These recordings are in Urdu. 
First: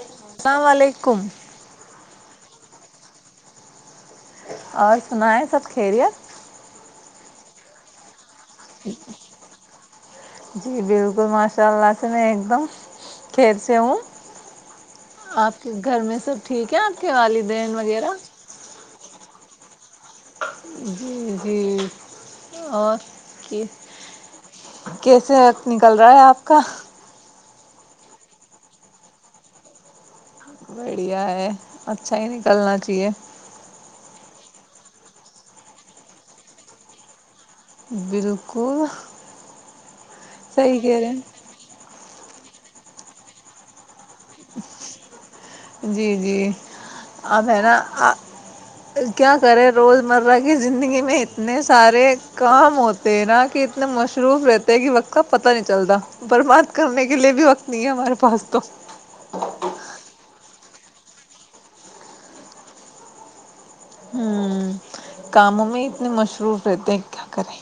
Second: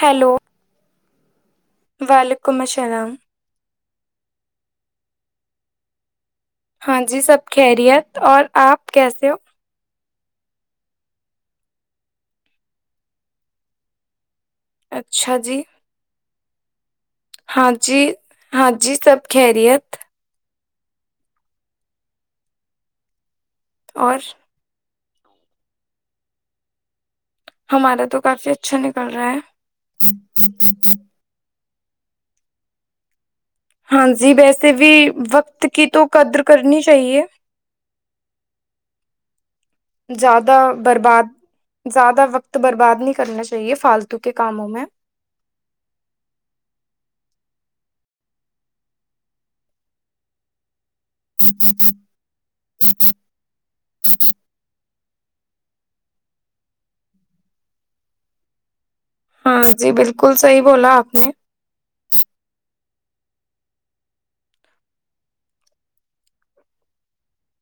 ہیلو علیکم کم وعلیکم السلام اور سنا ہے سب خھیریت ہاں جی سب خیریت اور آپ کیسے ہو جی بالکل ماشاء اللہ سے میں ایک دم کھییر سے ہوں اچھا جی آپ کے گھر میں سب ٹھیک ہے کے ہاں والدین جی وغیرہ ہاں جی سب خیریت جی جی اور کہ اور کیسے نکل رہا ہے آپ کا ہمارا تو کافی اچھا نکل رہا ہے بڑھیا ہے اچھا ہی نکلنا چاہیے ہاں جی ویسے بھی وقت کی تو قدر کرنی چاہیے بالکل زیادہ صحیح کر رہے ہیں برباد زیادہ وقت برباد نہیں کرنا چاہیے فالتو کے کاموں میں جی جی اب ہے نا کیا کریں روز مرہ کی زندگی میں اتنے سارے کام ہوتے نا کہ اتنے مصروف رہتے ہیں کہ وقت کا پتا نہیں چلتا برباد کرنے کے لیے بھی وقت نہیں ہے ہمارے پاس تو ہاں جی بالکل صحی بولا آپ نے ہوں کاموں میں اتنے مشروف رہتے ہیں کیا کریں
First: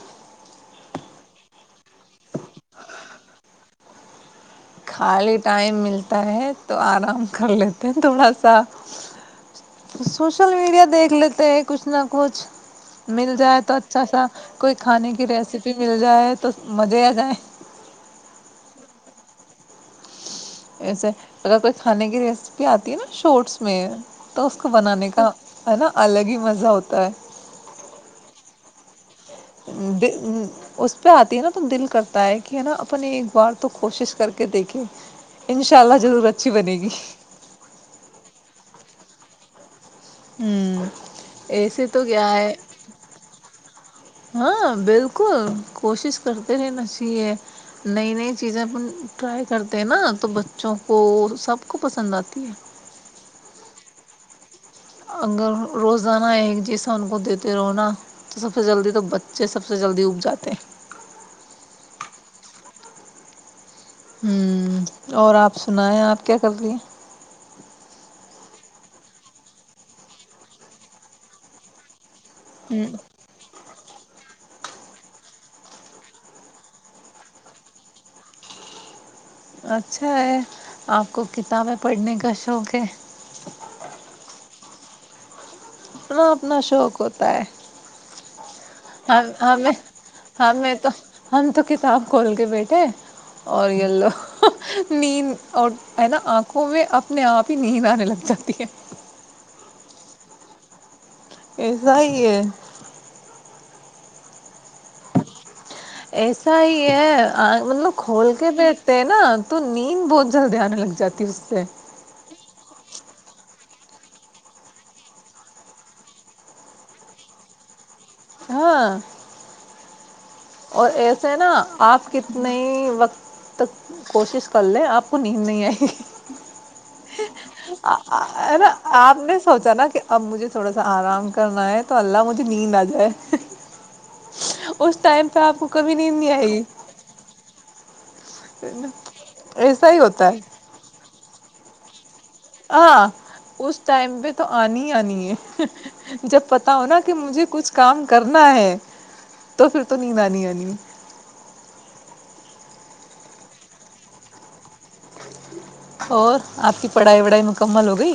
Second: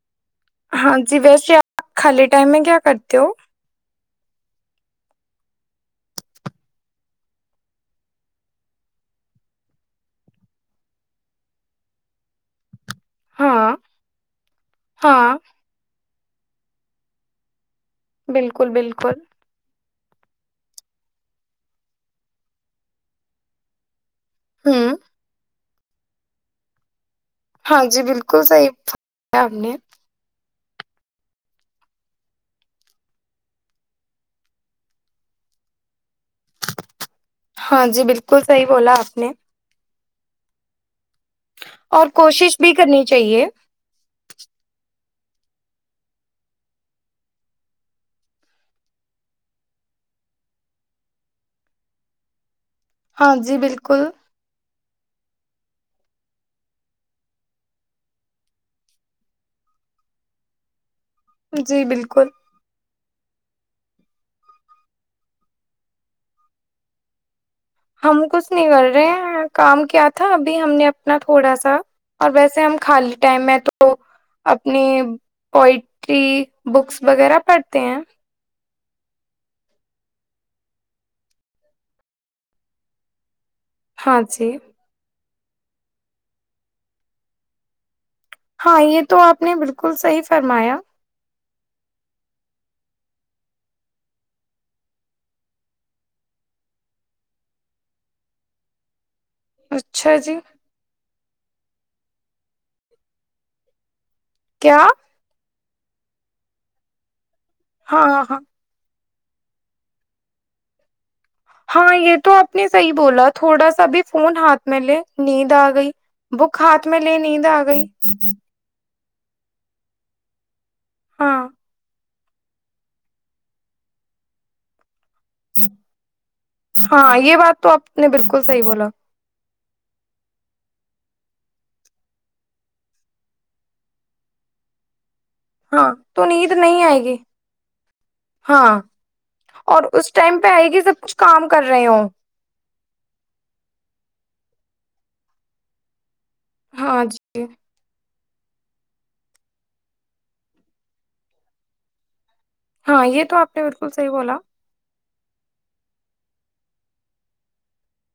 ہاں جی ویسے آپ خالی ٹائم میں کیا کرتے ہو خالی ٹائم ملتا ہے تو آرام کر لیتے ہیں تھوڑا سا سوشل میڈیا دیکھ لیتے ہیں کچھ نہ کچھ مل جائے ہاں تو اچھا سا کوئی کھانے کی ہاں ریسیپی مل جائے تو مزے جائ بالکل بالکل ایسے اگر کوئی کھانے کی ریسیپی آتی ہے نا شارٹس میں تو اس کو ہوں بنانے کا ہے نا الگ ہی مزہ ہوتا ہے ہاں جی بالکل سیح [inaudible] اس پہ آتی ہے نا ت دل کرتا ہے کہ ہے نا اپنے ایک بار تو کوشش کر کے دیکھے ان شاء اللہ ضرورت ہاں جی بالکل صحیح بولا آپ [inaudible] ہوں ایسے تو اور کیا ہے کوشش بھی کرنی چاہیے ہاں بالکل بالکل کوشش کرتے رہ نچیے نئی نئی چیزیں ٹرائی کرتے ہیں نا تو بچوں کو سب کو پسند آتی ہے ہاں جی بالکل اگر روزانہ ایک جیسا ان کو دیتے رونا تو سب سے جلدی تو بچے سب سے جلدی اگ جاتے جی بالکل ہمم اور آپ سنائیں آپ کیا کر رہے ہم کچھ نہیں کر رہے کام کیا تھا ابھی ہم نے اپنا تھوڑا سا اور ویسے ہم ہوں خالی ٹائم میں تو تو اپنی پوئٹری بکس وغیرہ پڑھتے ہیں اچھا ہے آپ کو کتابیں پڑھنے کا شوق ہے ہاں جی اپنا اپنا شوق ہوتا ہے ہاں یہ تو ہم آپ نے ہمیں بلکل صحیح ہمیں فرمایا تو ہم تو کتاب کھول کے بیٹھے اور یلو نیند اور ہے نا آنکھوں میں اپنے آپ ہی نیند آنے لگ جاتی ہے اچھا جی ایسا ہی ہے کیا ایسا ہی ہے آ مطلب ہاں کھول ہاں کے بیٹھ ہینا تو نیند بہت جلدی آنے لگ جاتے ہاں یہ تو اپنے صحیح بولا تھوڑا سا بھی فون ہاتھ میں لے نیند آ گئی بک ہاتھ میں لے نیند آ گئی ہاں اور ایسے ہاں نا آپ کتنے وقت تک کوشش کر لیں آپ نیند نہیں آئی ہاں یہ بات تو آپ نے بالکل صحیح ہینا بولا آپ نے سوچا نا کہ اب مجھے تھوڑا سا آرام کرنا ہے تو اللہ مجھے نیند آ جائے اس ٹائم پہ آپ کو ہاں کبھی تو آئے نیند نہیں آئے گی ہاں گی اور ایسا ہی اس ہوتا ہے ٹائم پہ آئے گی سب کام کر رہی ہوں ہاں اس ٹائم پہ تو آنی ہی آنی ہے جب پتا ہوناا ہاں کہ جی مجھے کچھ کام کرنا ہے تو پھر تو نینداانی آنی ہے ہاں یہ تو آپ نے بلکل صحی بولا اور آپ کی پڑھائی وڑھائی مکمل ہو گئی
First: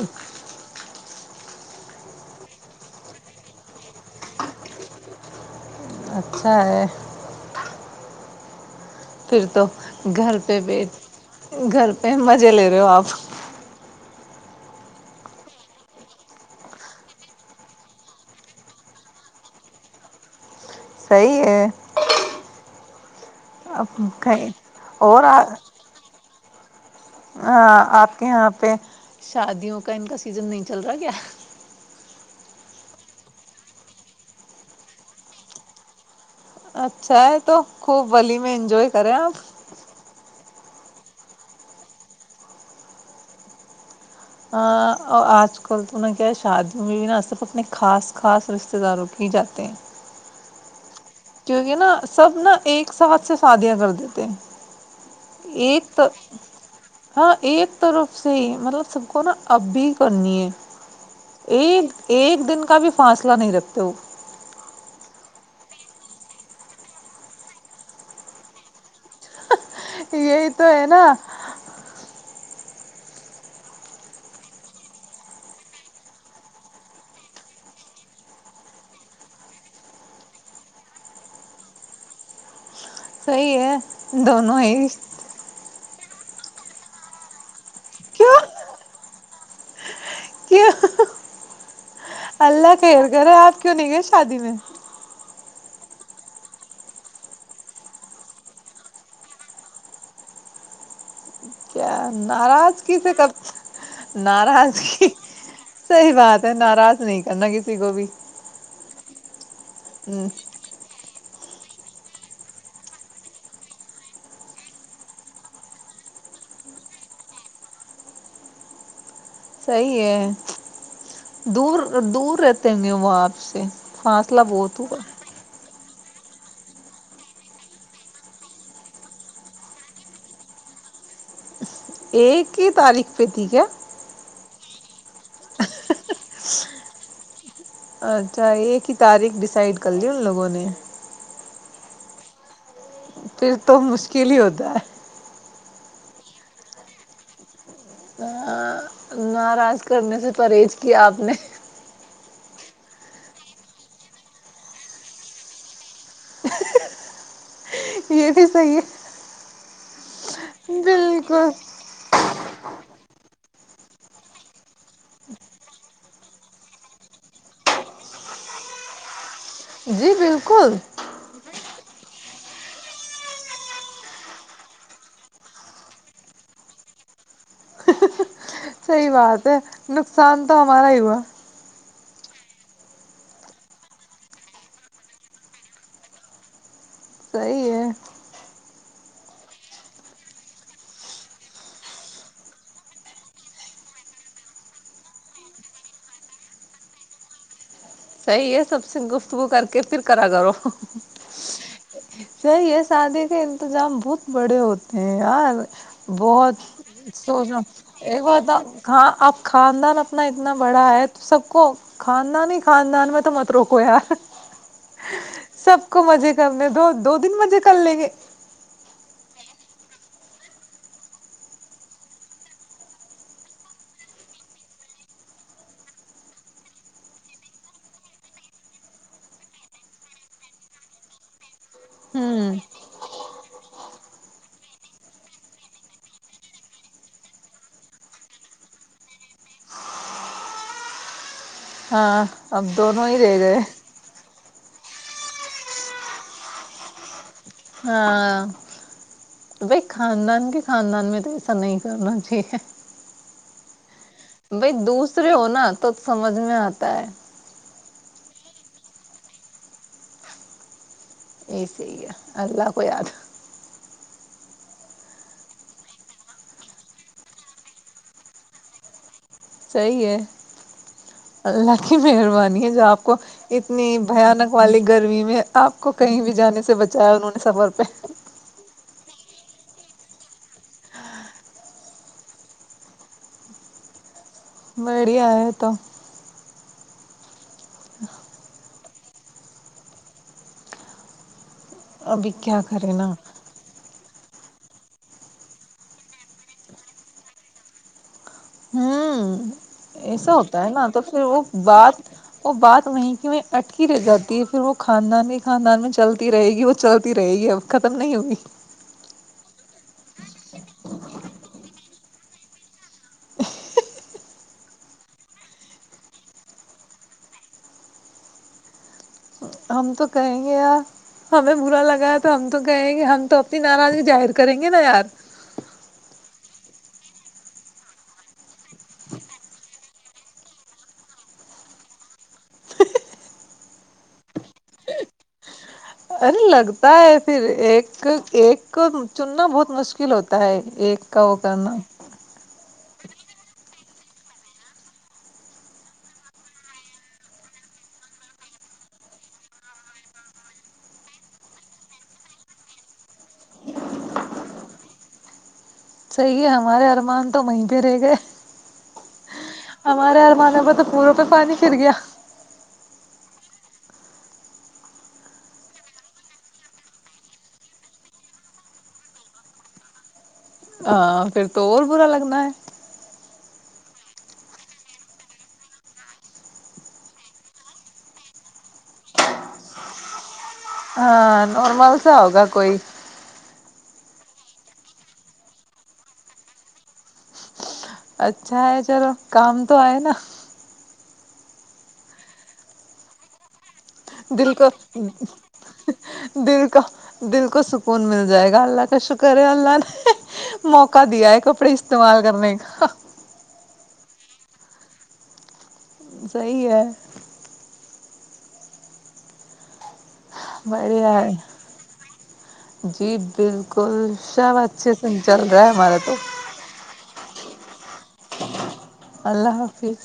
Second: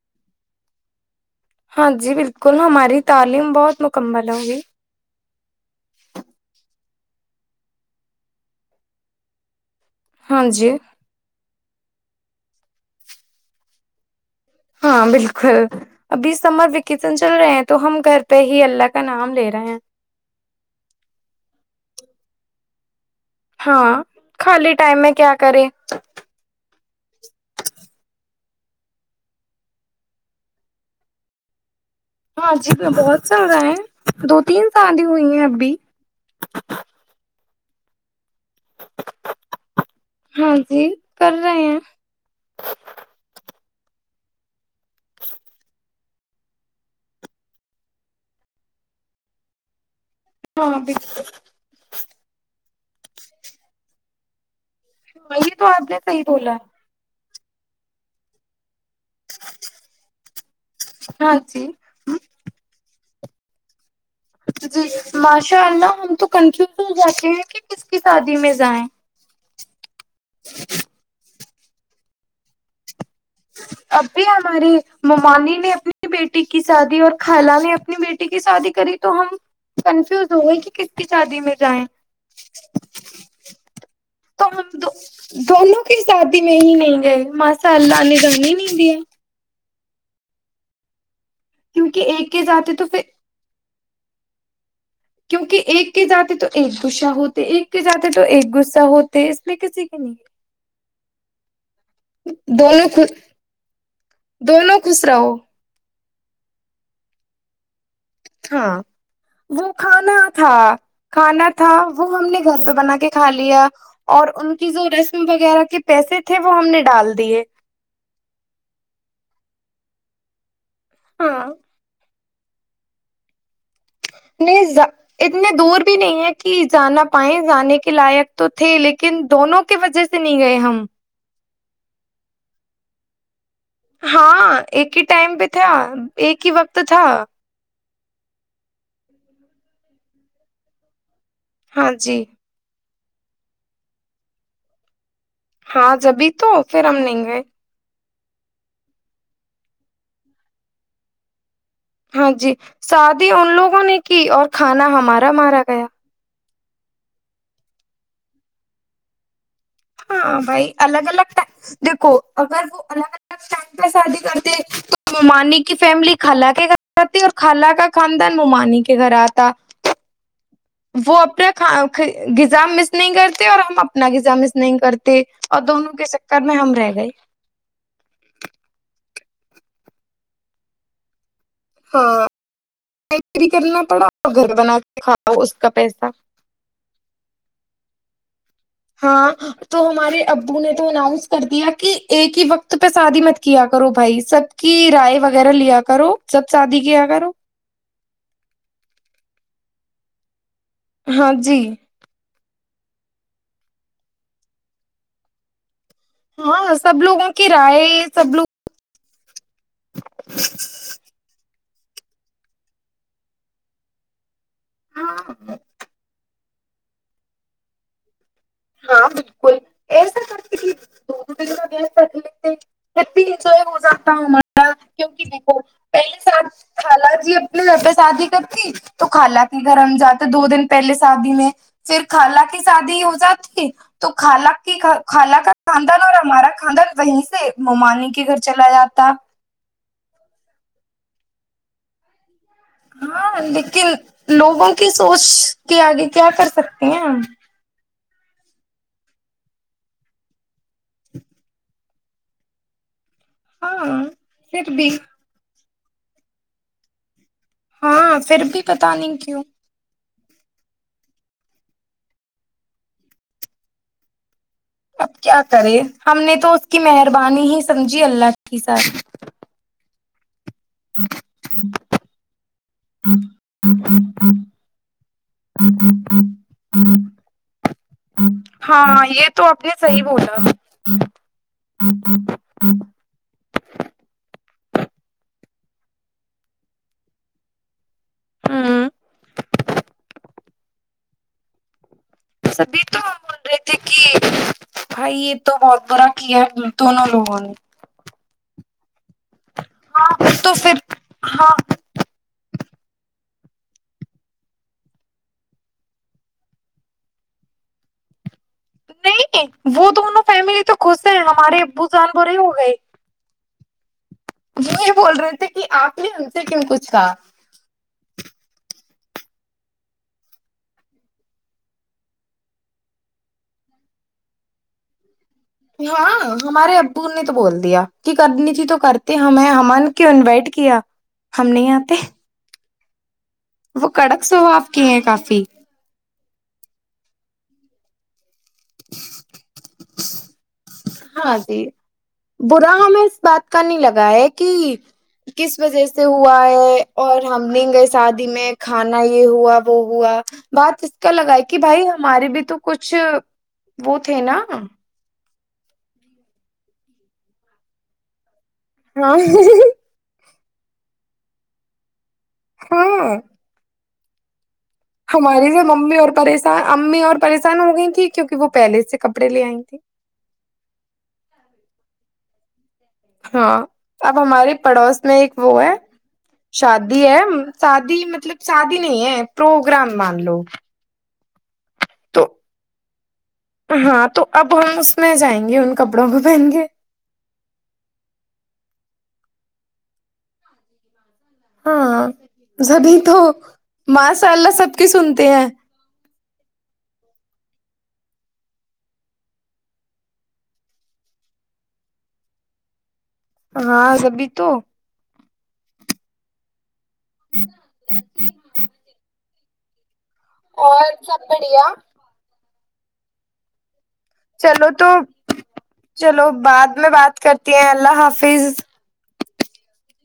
ہاں جی بلکل ہماری تعلیم بہت مکمل ہوگی اچھا ہے پھر تو گھر ہاں پہ جی بھیہ گھر ا مزے لے رہے ہو آپ ہاں بلکل ابھی سمر ویکیشن چل رہے ہیں تو ہم گھر پہ ہی اللہ کا نام لے رہے ہیں صیح ہے ہاں اب کہیں خالی ٹائم میں کیا کرے ہ آپ کے یہاں پہ شادیوں کا ان کا سیزن نہیں چل رہا کیا ہاں جی میں بہت چل رہا ہے دو تین سال ہی ہوئی ہیں ابھی اچھا ہے تو خوب ولی میں انجوائے کرے آپ ہاں جی کر رہے ہیں آج کل انہیں کیا ہے شادیوں میں بھی نہ صرف اپنے خاص خاص رشتے داروں کے ہی جاتے ہیں ہاں پ [inaudible] سبچ سے شادیاں کر دیتے ہیں وہی تو آپ نے صحی بولا ہاں ایک طرف سے ہی مطلب سب کو نا اب بھی کرنی ہے ہاں جی ایک ایک دن کا بھی [unintelligible] فاصلہ نہیں رکھتے ہو جی ماشاء اللہ ہم تو کنفیوز ہو جاتے ہیں کہ کس کی شادی میں جائیں یہی تو ہے نا اب بھی ہماری ممانی نے اپنی بیٹی کی شادی اور خالہ نے اپنی بیٹی کی شادی کری تو ہم کنفیوز ہو گئے کہ کتنی شادی میں جائیں صحی ہے تو دونوں ہم ہی دو دونوں شادی میں ہی نہیں گئے ماشاء اللہ نے کیوں کرنی ہی نہیںتی ہے کیوں کیونکہ ایک کے جاتے اللہ تو پھر کیئر کرے آپ کیوں نہیں گئے شادی میں کیونکہ ایک کے جاتے تو ایک گصہ ہوتے ایک کے جاتے تو ایک گصہ ہوتے اس میں کسی کے نہیں ہے ناراضگی سے ک دونوں خوش ناراضگی رہو صحی بات ہے ناراض نہیں کرنا ک سی گوب [unintelligible] ہاں وہ کھانا تھا کھانا تھا وہ ہم نے گھر پہ بنا کے کھا لیا اور ان کی جو رسم وغیرہ کے پیسے تھے وہ ہم نے ڈال دیے صحی ہے ہاں دور دور [inaudible] رہتے ہوں گے وہاں آپ سے فاصلہ نہیں بہت ہوگا اتنے دور بھی نہیں ہے کہ جانا پائائے جانے کے لائق تو تھے لیکن دونوں کی وجہ سے نہیں گئے ہم یہ کی تاریخ پہتی کیا ہے ہاں ایک ہی ٹائم پہ تھا ایک ہی وقت تھا اچھا ایک ہی تاریخ ڈیسائڈ کر لی ان لوگوں نے ہاں جی پھر تو مشکل ہی ہوتا ہے ہاں جبھی تو پھر ہم نہیں گئے ناراض کرنے سے پرہیز کیا آپ نے ہاں جی شادی ان لوگوں نے کی اور کھانا ہمارا مارا گیا یہ بھی صحی ہے ہاں [unintelligible] بھائی الگ الگ بالکل دیکھو اگر وہ الگ الگ ٹائم پہ شادی کرتے تو مومانی کی فیملی خالہ کے گھر آتی اور خالہ کا خاندان مومانی کے گھر آتا ہی [unintelligible] وہ اپبنا غذا مس نہیں کرتے اور ہم اپنا غذا مس نہیں کرتے اور دونوں کے چکر میں ہم رہ گئے صحیح بات ہے نقصان تو ہمارا ہی ہوا ہاں بھی کرنا پڑا اور گھر بنا کے کھاؤ اس کا پیسہ صحی ہے ہاں تو ہمارے ابو نے تو اناؤنس کر دیا کہ ایک ہی وقت پہ شادی مت کیا کرو بھائی سب کی رائے وغیرہ لیا کرو سب شادی کیا کرو صحی ہے سب سے گفتگو کر کے پھر کرا کرو ہاں جی [unintelligible] یہ شادی کے انتظام بہت بڑے ہوتے ہیں یار بہت ہاں سب لوگوں کی سوچنا رائے ایک سب بار لوگ تھا کا آپ [unintelligible] خاندان اپنا اتنا بڑا ہے تو سب کو کھانا نہیں خاندان میں تو مت روکو یار ہاں سب کو مزے کرنے دو دو تین مجے کر لیں گے ہاں بالکل س [unintelligible] انجوائے ہو جاتا ہ ہمارا کیکہ دیکھو پہلیے سال خ جی اپنے گھر پہ شادی کرتی تو خالہ کے گھر ہم جاتے دو دن پہلے شادی میں پھر خالہ ہوں کی شادی ہو جاتی تو خال کی خالہ کا خاندان اور ہمارا خاندان وہیں سے مومانی کے گھر چلا جاتا ہاں [unintelligible] ہی ہاں رہ گئے لیکن لوگوں کو کی سوچ کے آگے کیا کر سکتے ہیں ہم ہاں بائی خاندان کے خاندان میں تو ایسا نہیں کرنا چاہ [unintelligible] ہاں [unintelligible] بائی بھی دوسرے ہو نا تب سمجھ میں آتا ہے ہاں پھر بھی بتا نہیں کیوں یہ صحی ہے اللہ کو یاد اب کیا کرے ہم نے تو اس کی مہربانی ہی سمجھی اللہ کی سات رہی ہے اللہ کی مہربانی ہے جو آپ کو اتنی بھیانک والی گرمی میں آپ کو کہیں بھی جانے سے بچایا انہوں نے سفر پہ ہاں یہ تو آپ نے صحی بولا ہ ہ ہ ہ بڑیا ہے تو ہاں ابھی کیا سبھی کرے تو نا ہم بول رہے تھے کہ بھائی یہ تو بدبرا کی ہے دتون لوگون ہوں ایسا ہوتا ہے نا تو پھر وہ ہاں بات وہ بات وہیں کہ اٹکی رہ جاتی ہے پھر وہ خاندان ہی خاندان میں چلتی رہے گی وہ چلتی رہے گی اب ختم نہیں ہوئی نہیں وہ دونوں فیملی تو خش ہیں ہمارے ابو جان برے ہو گئے وہ یہ بول رہے تھے کہ آپ نے ان سے کن کچھ کہا ہم تو کہیں گے یار ہمیں برا لگا ہے تو ہم تو کہیں گے ہم تو اپنی ناراضگی ظاہر کریں گے نا یار ہاں ہمارے ابو نے تو بول دیا کہ کرنی تھی تو کرتے ہمیں ہمن کیوں انوائٹ کیا ہم نہیں آتے وہ کڑک سوواپ کی ہیں کافی ارے لگتا ہے پھر ایک ایک کو چننا بہت مشکل ہوتا ہے ایک کا وہ ہاں جی کرنا برا ہمیں اس بات کا نہیں لگا ہے کہ کس وجہ سے ہوا ہے اور ہم نہیں گئے شادی میں کھانا یہ ہوا وہ ہوا بات اس کا لگا ہے کہ بھائی ہمارے بھی تو کچھ وہ تھے نا صحیح ہے ہمارے ارمان تو وہیں پہ رہ گئے ہاں ب تو پوروں پہ پانی پر گیا ہاں ہماری سے امی اور پشان امی اور پریشان ہو گئی تھی کیونکہ وہ پہلے سے کپڑے لے آئ تھھی ہاں پھر تو اور برا لگنا ہے ہاں اب ہمارے پڑوس میں ایک وہ ہے شادی ہے شادی مطلب شادی نہیں ہے پروگرام مان لو ہ نارمل س تو ہوگا کوئی ہاں تو اب ہم اس میں جائیں گے ان کپڑوں کو پہن گے اچھا ہے چلو کام تو آئے نا ہاں سبھی تو ماںسء اللہ دل سب کو کی سنتے ہیں دل کا دل کو سکون مل جائے گا اللہ کا شکر ہے اللہ نے موقع دیا ہے کپڑے استعمال کرنے کا ہاں سبھی تو صحی ہے ہ اور سب بڑھیا ہے بڑھیا جی بالکل گلشب چلو اچھے تو سے چل رہا ہے ہمارا تو چلو بعد میں بات کرتی اللہ حافظ [inaudible] اللہ حافظ